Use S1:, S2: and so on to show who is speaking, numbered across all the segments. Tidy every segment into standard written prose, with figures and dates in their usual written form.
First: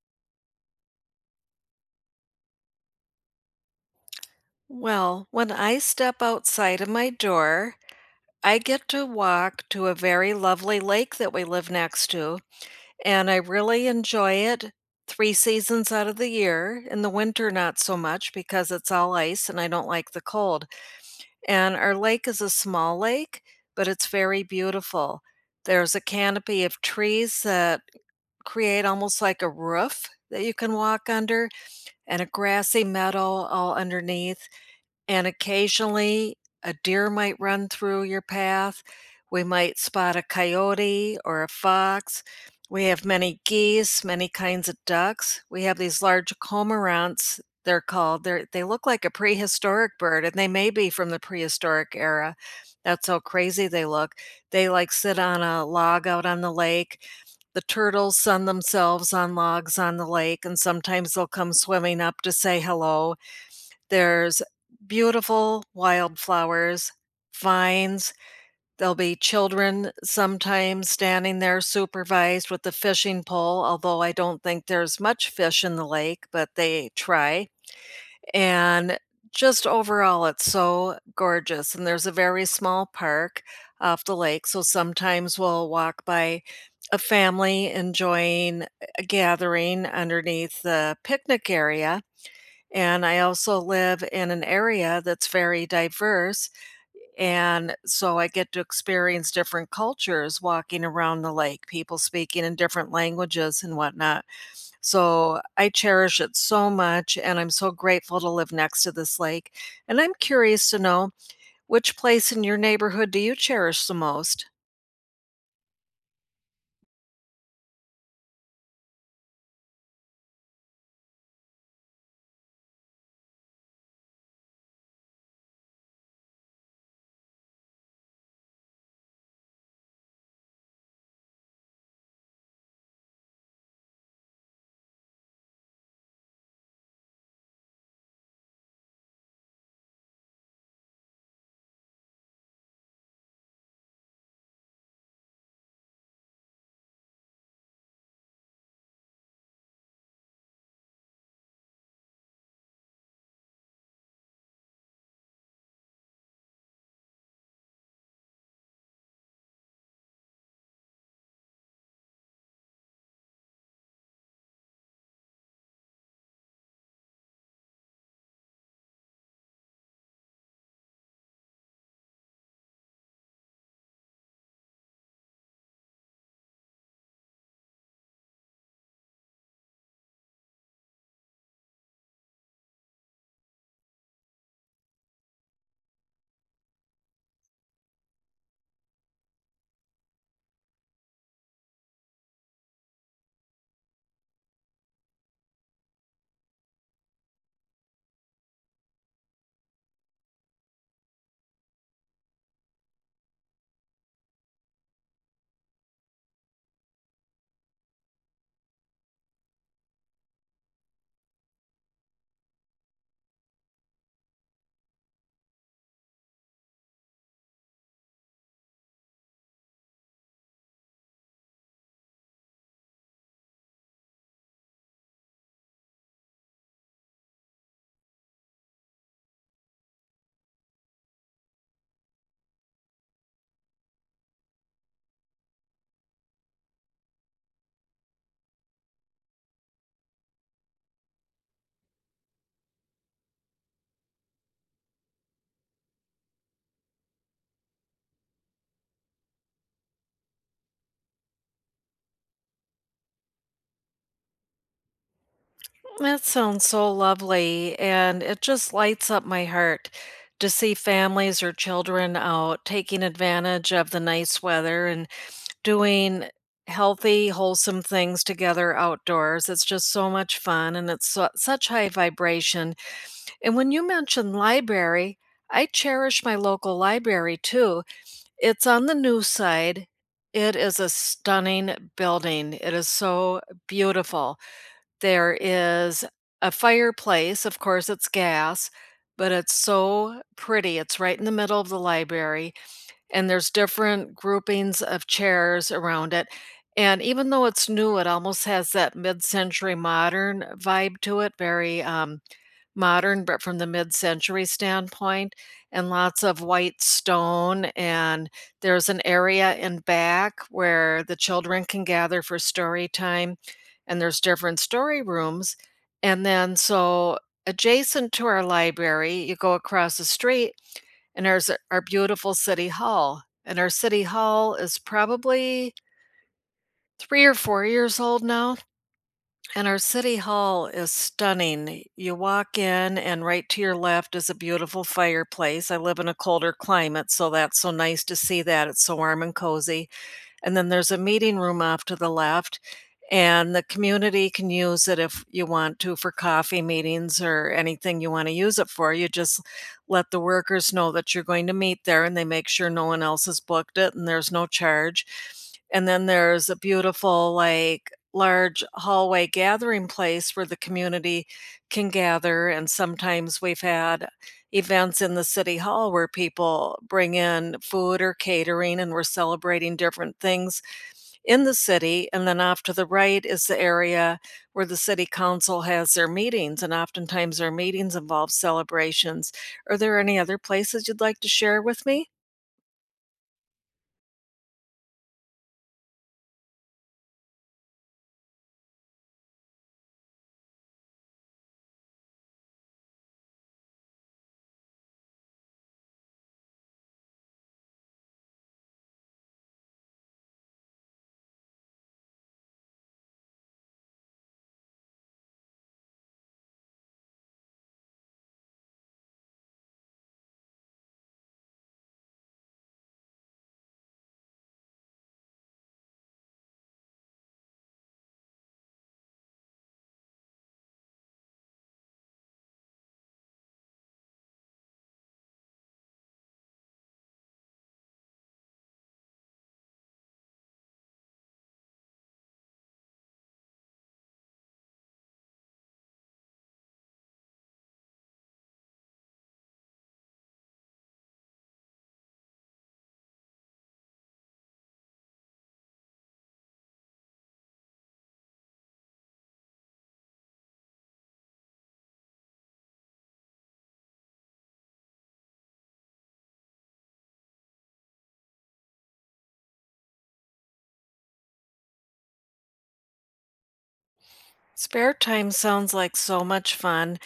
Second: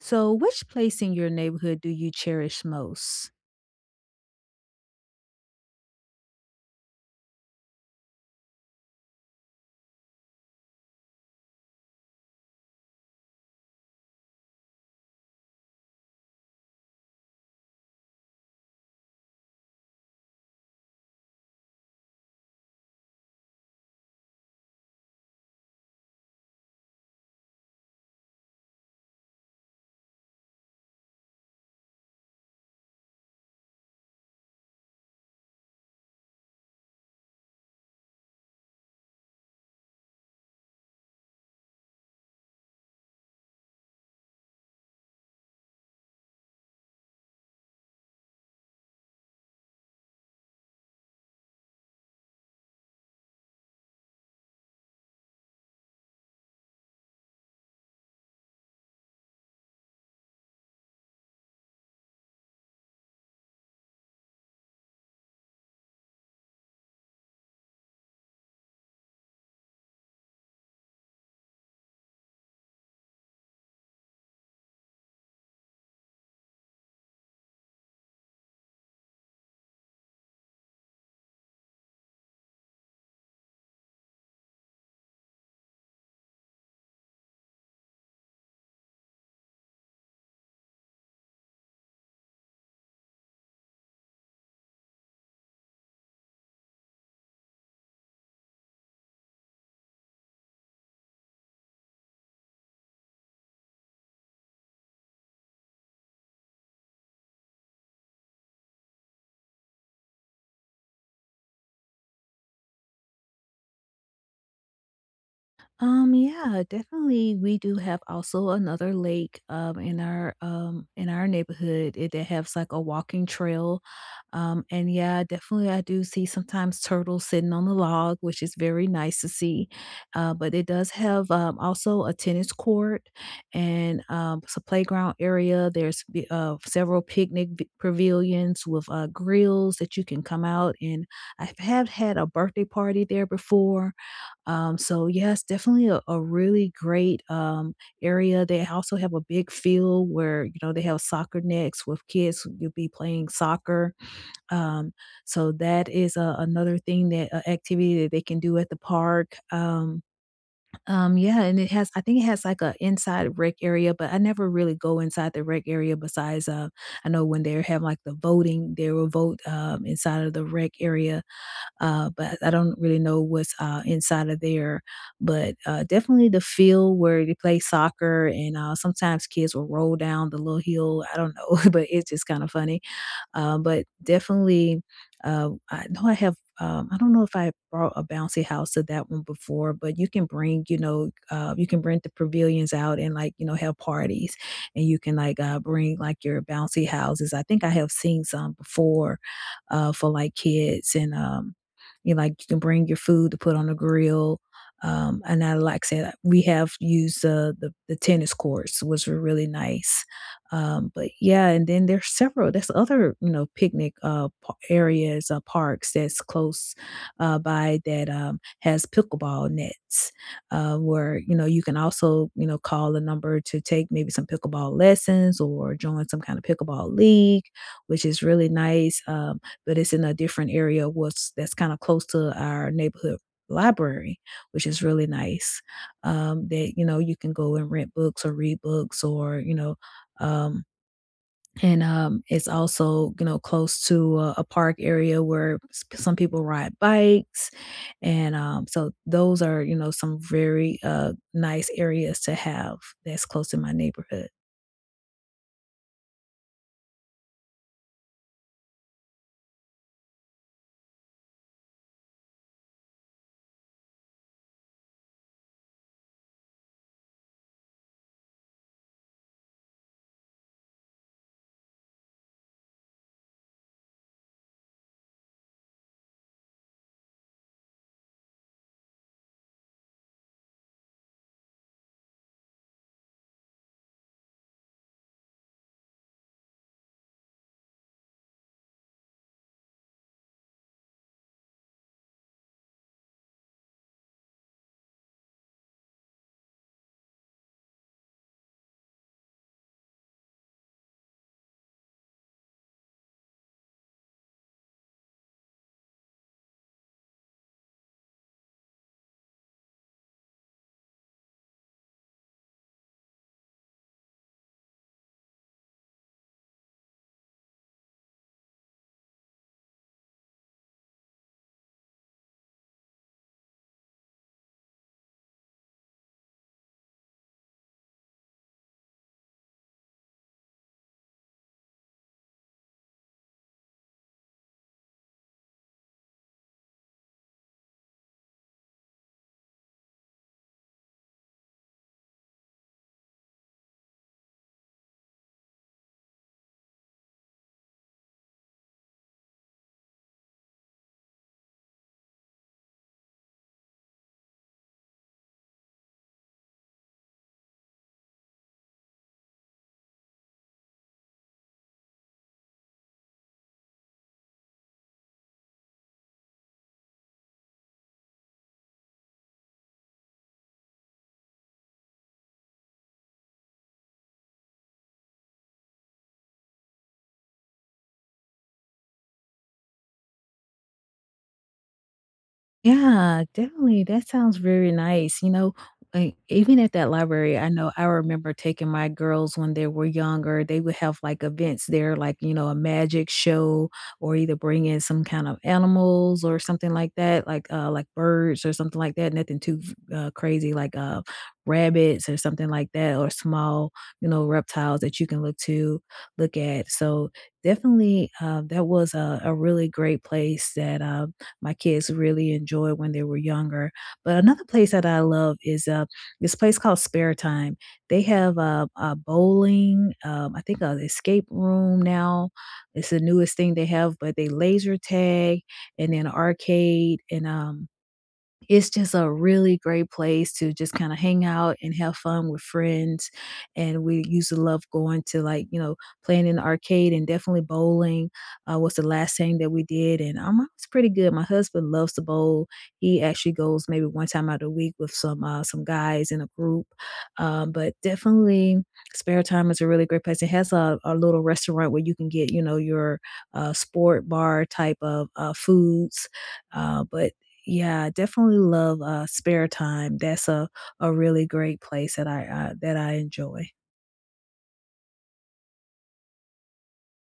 S1: So, which place in your neighborhood do you cherish most?
S2: Well, when I step outside of my door, I get to walk to a very lovely lake that we live next to, and I really enjoy it 3 seasons out of the year. In the winter, not so much because it's all ice and I don't like the cold. And our lake is a small lake, but it's very beautiful. There's a canopy of trees that create almost like a roof that you can walk under, and a grassy meadow all underneath and occasionally a deer might run through your path. We might spot a coyote or a fox. We have many geese, many kinds of ducks. We have these large cormorants, they're called. They're, they look like a prehistoric bird, and they may be from the prehistoric era. That's how crazy they look. They like sit on a log out on the lake. The turtles sun themselves on logs on the lake, and sometimes they'll come swimming up to say hello. There's beautiful wildflowers, vines, there'll be children sometimes standing there supervised with the fishing pole, although I don't think there's much fish in the lake, but they try, and just overall, it's so gorgeous, and there's a very small park off the lake, so sometimes we'll walk by a family enjoying a gathering underneath the picnic area and I also live in an area that's very diverse. And so I get to experience different cultures walking around the lake, people speaking in different languages and whatnot. So I cherish it so much. And I'm so grateful to live next to this lake. And I'm curious to know, which place in your neighborhood do you cherish the most?
S1: Yeah, definitely. We do have also another lake in our neighborhood that has like a walking trail. And yeah, definitely I do see sometimes turtles sitting on the log, which is very nice to see. But it does have also a tennis court and it's a playground area. There's several picnic pavilions with grills that you can come out and I have had a birthday party there before, so yes, definitely a really great area. They also have a big field where you know they have soccer nets with kids. You'll be playing soccer. Um, so that is another thing that, activity that they can do at the park. Yeah, and it has, I think it has like a inside rec area, but I never really go inside the rec area. Besides, I know when they have like the voting, they will vote, inside of the rec area, but I don't really know what's inside of there. But definitely the field where they play soccer, and, sometimes kids will roll down the little hill. I don't know, but it's just kind of funny, but definitely, I know I have. I don't know if I brought a bouncy house to that one before, but you can bring, you know, you can rent the pavilions out and, like, you know, have parties, and you can, like, bring like your bouncy houses. I think I have seen some before, for like kids, and, you know, like you can bring your food to put on the grill, and I, like I said, we have used, the tennis courts, which were really nice. But yeah, and then there's several. There's other, you know, picnic areas, parks that's close by that, has pickleball nets, where you know you can also, you know, call a number to take maybe some pickleball lessons or join some kind of pickleball league, which is really nice. But it's in a different area, what's that's kind of close to our neighborhood library, which is really nice, that you know you can go and rent books or read books, or, you know, um, and it's also, you know, close to a park area where some people ride bikes, and, so those are, you know, some very nice areas to have that's close in my neighborhood.
S2: That sounds so lovely, and it just lights up my heart to see families or children out taking advantage of the nice weather and doing healthy, wholesome things together outdoors. It's just so much fun and it's such high vibration. And when you mentioned library, I cherish my local library too. It's on the new side. It is a stunning building. It is so beautiful. There is a fireplace, of course, it's gas, but it's so pretty. It's right in the middle of the library, and there's different groupings of chairs around it. And even though it's new, it almost has that mid-century modern vibe to it, very, modern, but from the mid-century standpoint, and lots of white stone, and there's an area in back where the children can gather for story time, and there's different story rooms, and then so adjacent to our library, you go across the street, and our beautiful city hall, and our city hall is probably 3 or 4 years old now. And our city hall is stunning. You walk in, and right to your left is a beautiful fireplace. I live in a colder climate, so that's so nice to see that. It's so warm and cozy and then there's a meeting room off to the left. And the community can use it if you want to for coffee meetings or anything you want to use it for. You just let the workers know that you're going to meet there and they make sure no one else has booked it and there's no charge. And then there's a beautiful, like, large hallway gathering place where the community can gather. And sometimes we've had events in the city hall where people bring in food or catering and we're celebrating different things in the city. And then off to the right is the area where the city council has their meetings. And oftentimes their meetings involve celebrations. Are there any other places you'd like to share with me?
S1: Yeah, definitely. That sounds very nice. You know, like, even at that library, I know, I remember taking my girls when they were younger. They would have like events there, like, you know, a magic show, or either bring in some kind of animals or something like that, like birds or something like that. Nothing too crazy, like, rabbits or something like that, or small, you know, reptiles that you can look to look at. So definitely, that was a really great place that, my kids really enjoyed when they were younger. But another place that I love is, this place called Spare Time. They have, bowling, I think an escape room now. It's the newest thing they have, but they laser tag, and then arcade, and, it's just a really great place to just kinda hang out and have fun with friends, and we used to love going to, like, you know, playing in the arcade and definitely bowling, was the last thing that we did, and, I was pretty good. My husband loves to bowl. He actually goes maybe one time out of the week with some guys in a group, but definitely Spare Time is a really great place. It has a little restaurant where you can get, you know, your, sport bar type of, foods, but yeah, definitely love, Spare Time. That's a really great place that I enjoy.
S2: Spare Time sounds like so much fun.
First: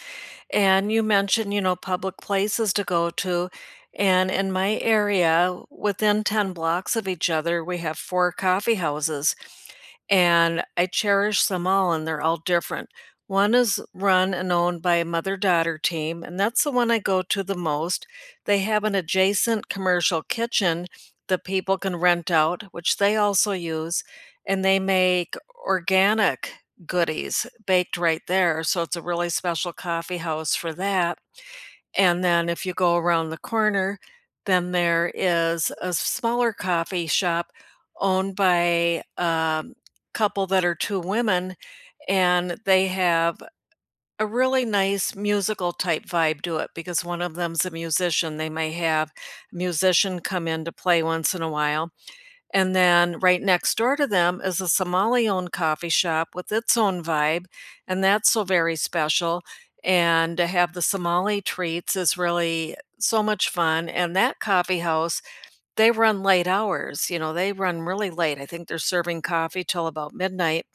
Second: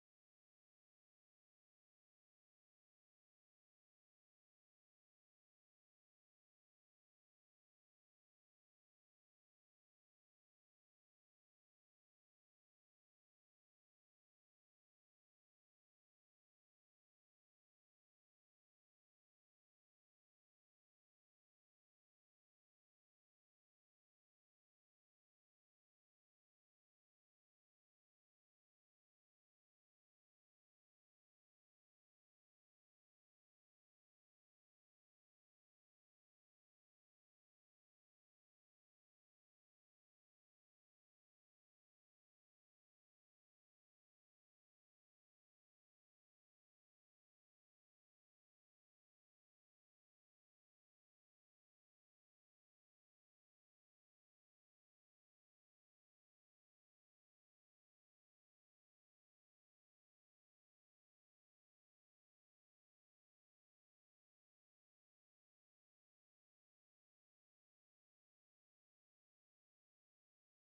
S2: And you mentioned, you know, public places to go to. And in my area, within 10 blocks of each other, we have four coffee houses. And I cherish them all, and they're all different. One is run and owned by a mother daughter team, and that's the one I go to the most. They have an adjacent commercial kitchen that people can rent out, which they also use, and they make organic goodies baked right there, so it's a really special coffee house for that, and then if you go around the corner, then there is a smaller coffee shop owned by a couple that are 2 women, and they have a really nice musical type vibe to it because one of them's a musician. They may have a musician come in to play once in a while and then right next door to them is a Somali-owned coffee shop with its own vibe, and that's so very special, and to have the Somali treats is really so much fun, and that coffee house they run late hours, you know, they run really late. I think they're serving coffee till about midnight,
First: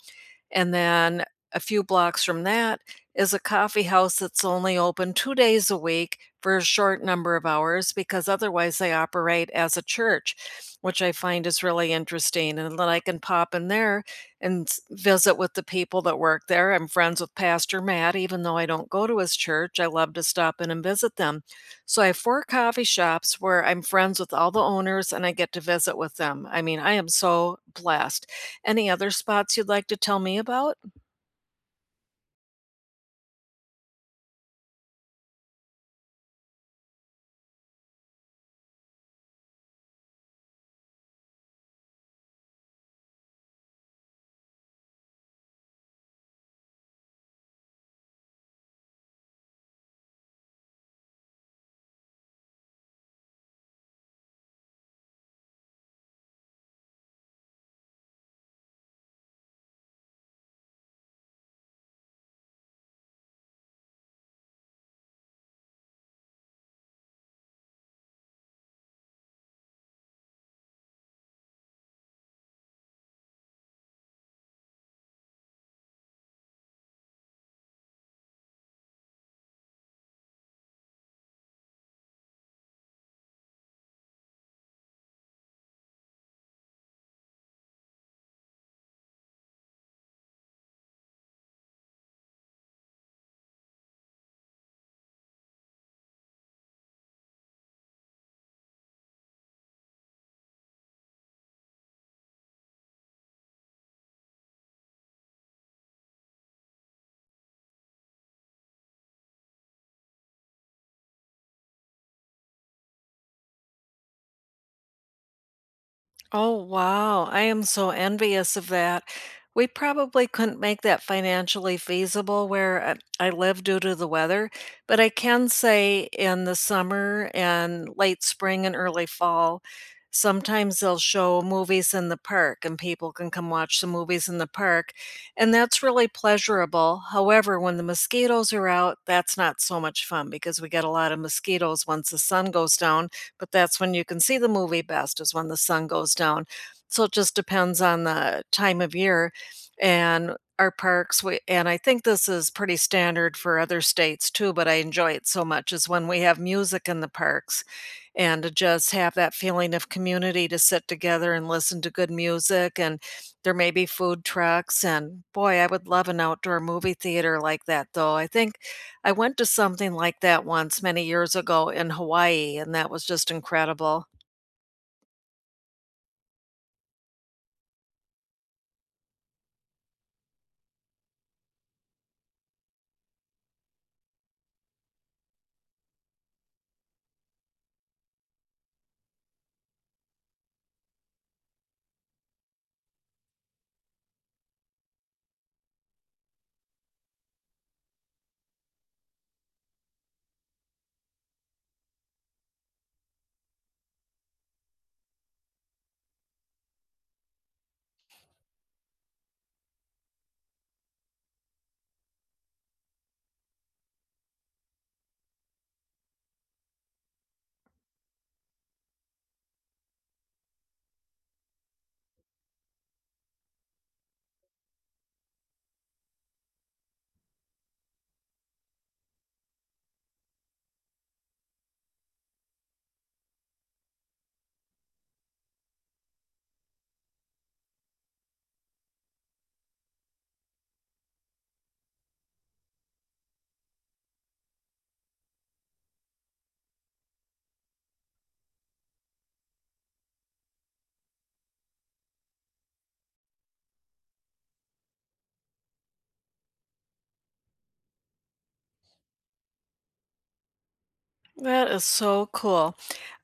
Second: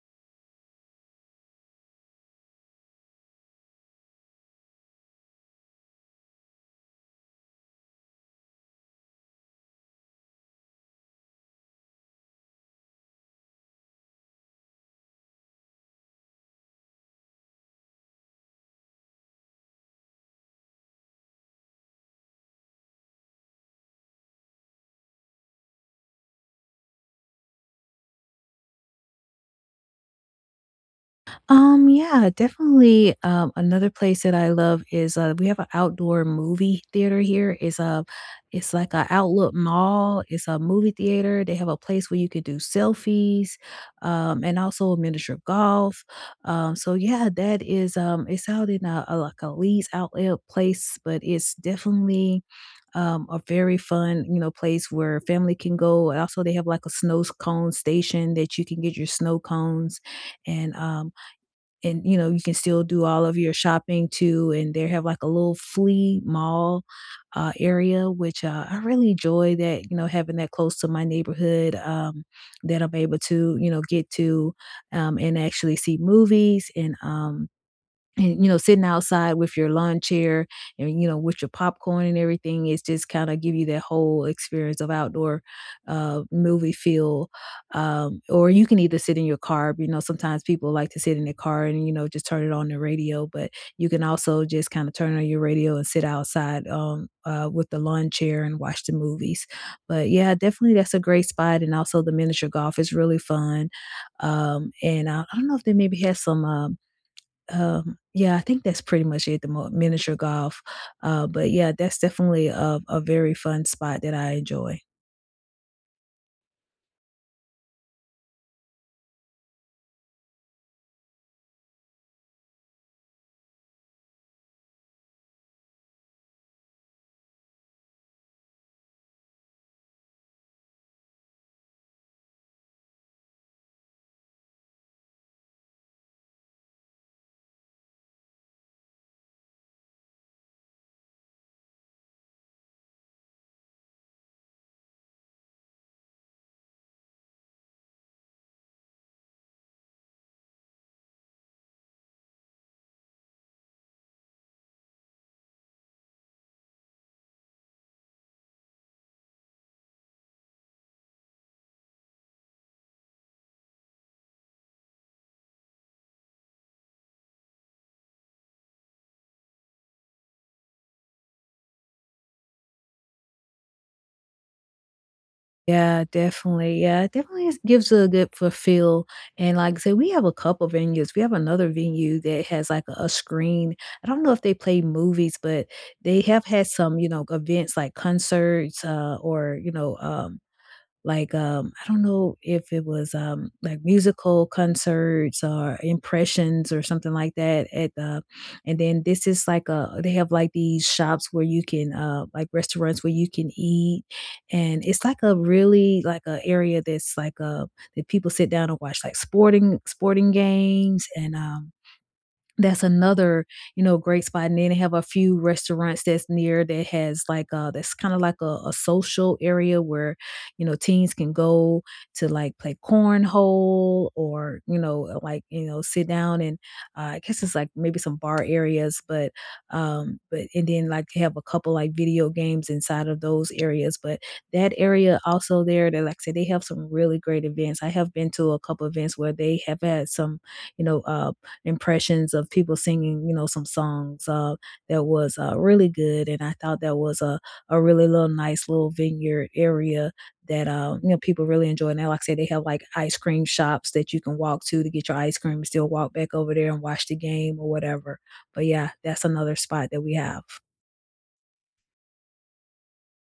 S2: and then a few blocks from that is a coffee house that's only open 2 days a week for a short number of hours because otherwise they operate as a church, which I find is really interesting, and then I can pop in there and s visit with the people that work there. I'm friends with Pastor Matt, even though I don't go to his church, I love to stop in and visit them. So I have four coffee shops where I'm friends with all the owners and I get to visit with them. I mean, I am so blessed. Any other spots you'd like to tell me about?
S1: Yeah, definitely. Another place that I love is, we have an outdoor movie theater here. It's like a outlet mall. It's a movie theater. They have a place where you could do selfies, and also miniature golf. So yeah, that is, it's out in a like a Leeds outlet place, but it's definitely. A very fun, you know, place where family can go. And also, they have like a snow cone station that you can get your snow cones, and and you know you can still do all of your shopping too, and they have like a little flea mall area, which, I really enjoy that, you know, having that close to my neighborhood, that I'm able to, you know, get to, and actually see movies, and and you know, sitting outside with your lawn chair, and, you know, with your popcorn and everything. It's just kind of give you that whole experience of outdoor movie feel, or you can either sit in your car. You know, sometimes people like to sit in their car and, you know, just turn it on the radio. But you can also just kind of turn on your radio and sit outside, with the lawn chair and watch the movies. But yeah, definitely that's a great spot, and also the miniature golf is really fun, and I don't know if they maybe had some yeah, I think that's pretty much it, the mo miniature golf, but yeah, that's definitely a very fun spot that I enjoy.
S2: Oh, wow. I am so envious of that. We probably couldn't make that financially feasible where I live due to the weather, but I can say in the summer and late spring and early fall, sometimes they'll show movies in the park and people can come watch the movies in the park. And that's really pleasurable. However, when the mosquitoes are out, that's not so much fun because we get a lot of mosquitoes once the sun goes down but that's when you can see the movie best is when the sun goes down. So it just depends on the time of year and our parks and I think this is pretty standard for other states too, but I enjoy it so much is when we have music in the parks and to just have that feeling of community to sit together and listen to good music and there may be food trucks and boy, I would love an outdoor movie theater like that. Though I think I went to something like that once many years ago in Hawaii, and that was just incredible.
S1: Yeah, definitely, yeah, it definitely is gives a good fulfill, and like I said, we have a couple venues. We have another venue that has, like, a screen. I don't know if they play movies, but they have had some, you know, events like concerts, or, you know, like, I don't know if it was, like musical concerts or impressions or something like that at the, and then this is like a, they have like these shops where you can, like restaurants where you can eat, and it's like a really like a area that's like, that people sit down and watch like sporting games, and, that's another, you know, great spot. And then they have a few restaurants that's near that has, like, that's kinda like a social area where, you know, teens can go to, like, play cornhole, or, you know, like, you know, sit down and, I guess it's, like, maybe some bar areas. But, but and then, like, they have a couple, like, video games inside of those areas. But that area also there that, like I said, they have some really great events. I have been to a couple events where they have had some, you know, impressions of people singing, you know, some songs, that was, really good. And I thought that was a really little nice little vineyard area that, you know, people really enjoy. And they- like I said, they have like ice cream shops that you can walk to get your ice cream and still walk back over there and watch the game or whatever. But yeah, that's another spot that we have.
S2: That is so cool.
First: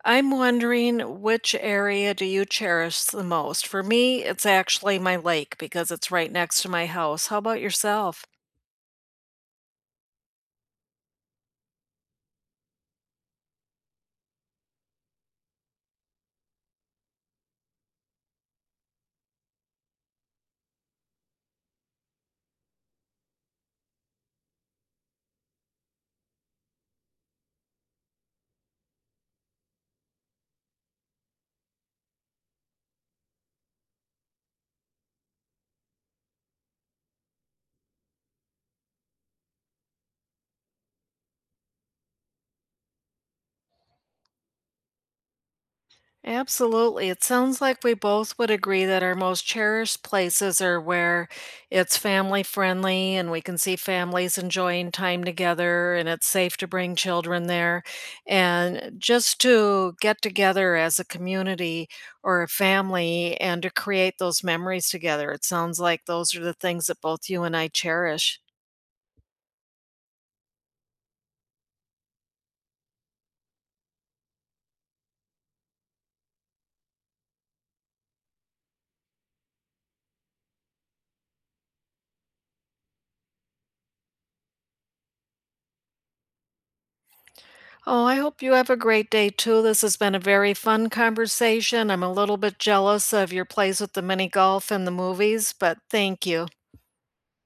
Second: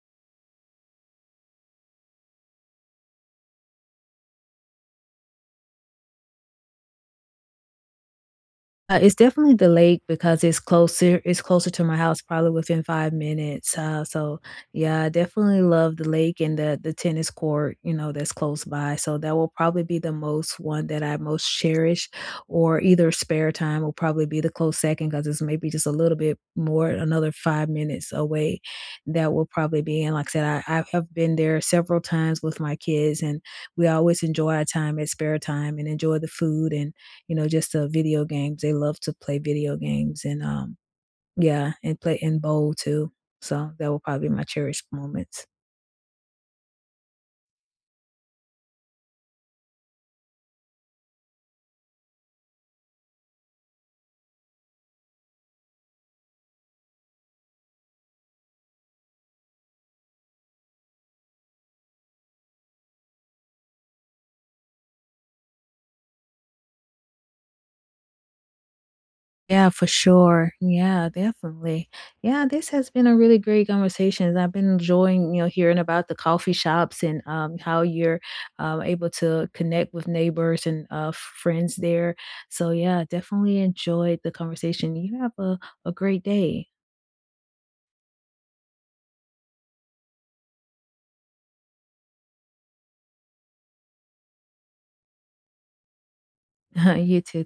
S2: I'm wondering, which area do you cherish the most? For me, it's actually my lake because it's right next to my house. How about yourself?
S1: It's definitely the lake, because it's closer to my house, probably within five minutes, so, yeah, I definitely love the lake and the tennis court, you know, that's close by, so that will probably be the most one that I most cherish, or either Spare Time will probably be the close second because it's maybe just a little bit more, another five minutes away. That will probably be, and like I said, I have been there several times with my kids, and we always enjoy our time at Spare Time and enjoy the food. And you know, just, video games. They love to play video games, and yeah, and play and bowl too. So that will probably be my cherished moments.
S2: Absolutely. It sounds like we both would agree that our most cherished places are where it's family friendly and we can see families enjoying time together and it's safe to bring children there. And just to get together as a community or a family and to create those memories together. It sounds like those are the things that both you and I cherish.
S1: Yeah, for sure. Yeah, definitely. Yeah, this has been a really great conversation. I've been enjoying, you know, hearing about the coffee shops and, how you're, able to connect with neighbors and, friends there. So yeah, definitely enjoyed the conversation. You have a great day.
S2: Oh, I hope you have a great day too. This has been a very fun conversation. I'm a little bit jealous of your plays with the mini golf and the movies, but thank you.
S1: You too.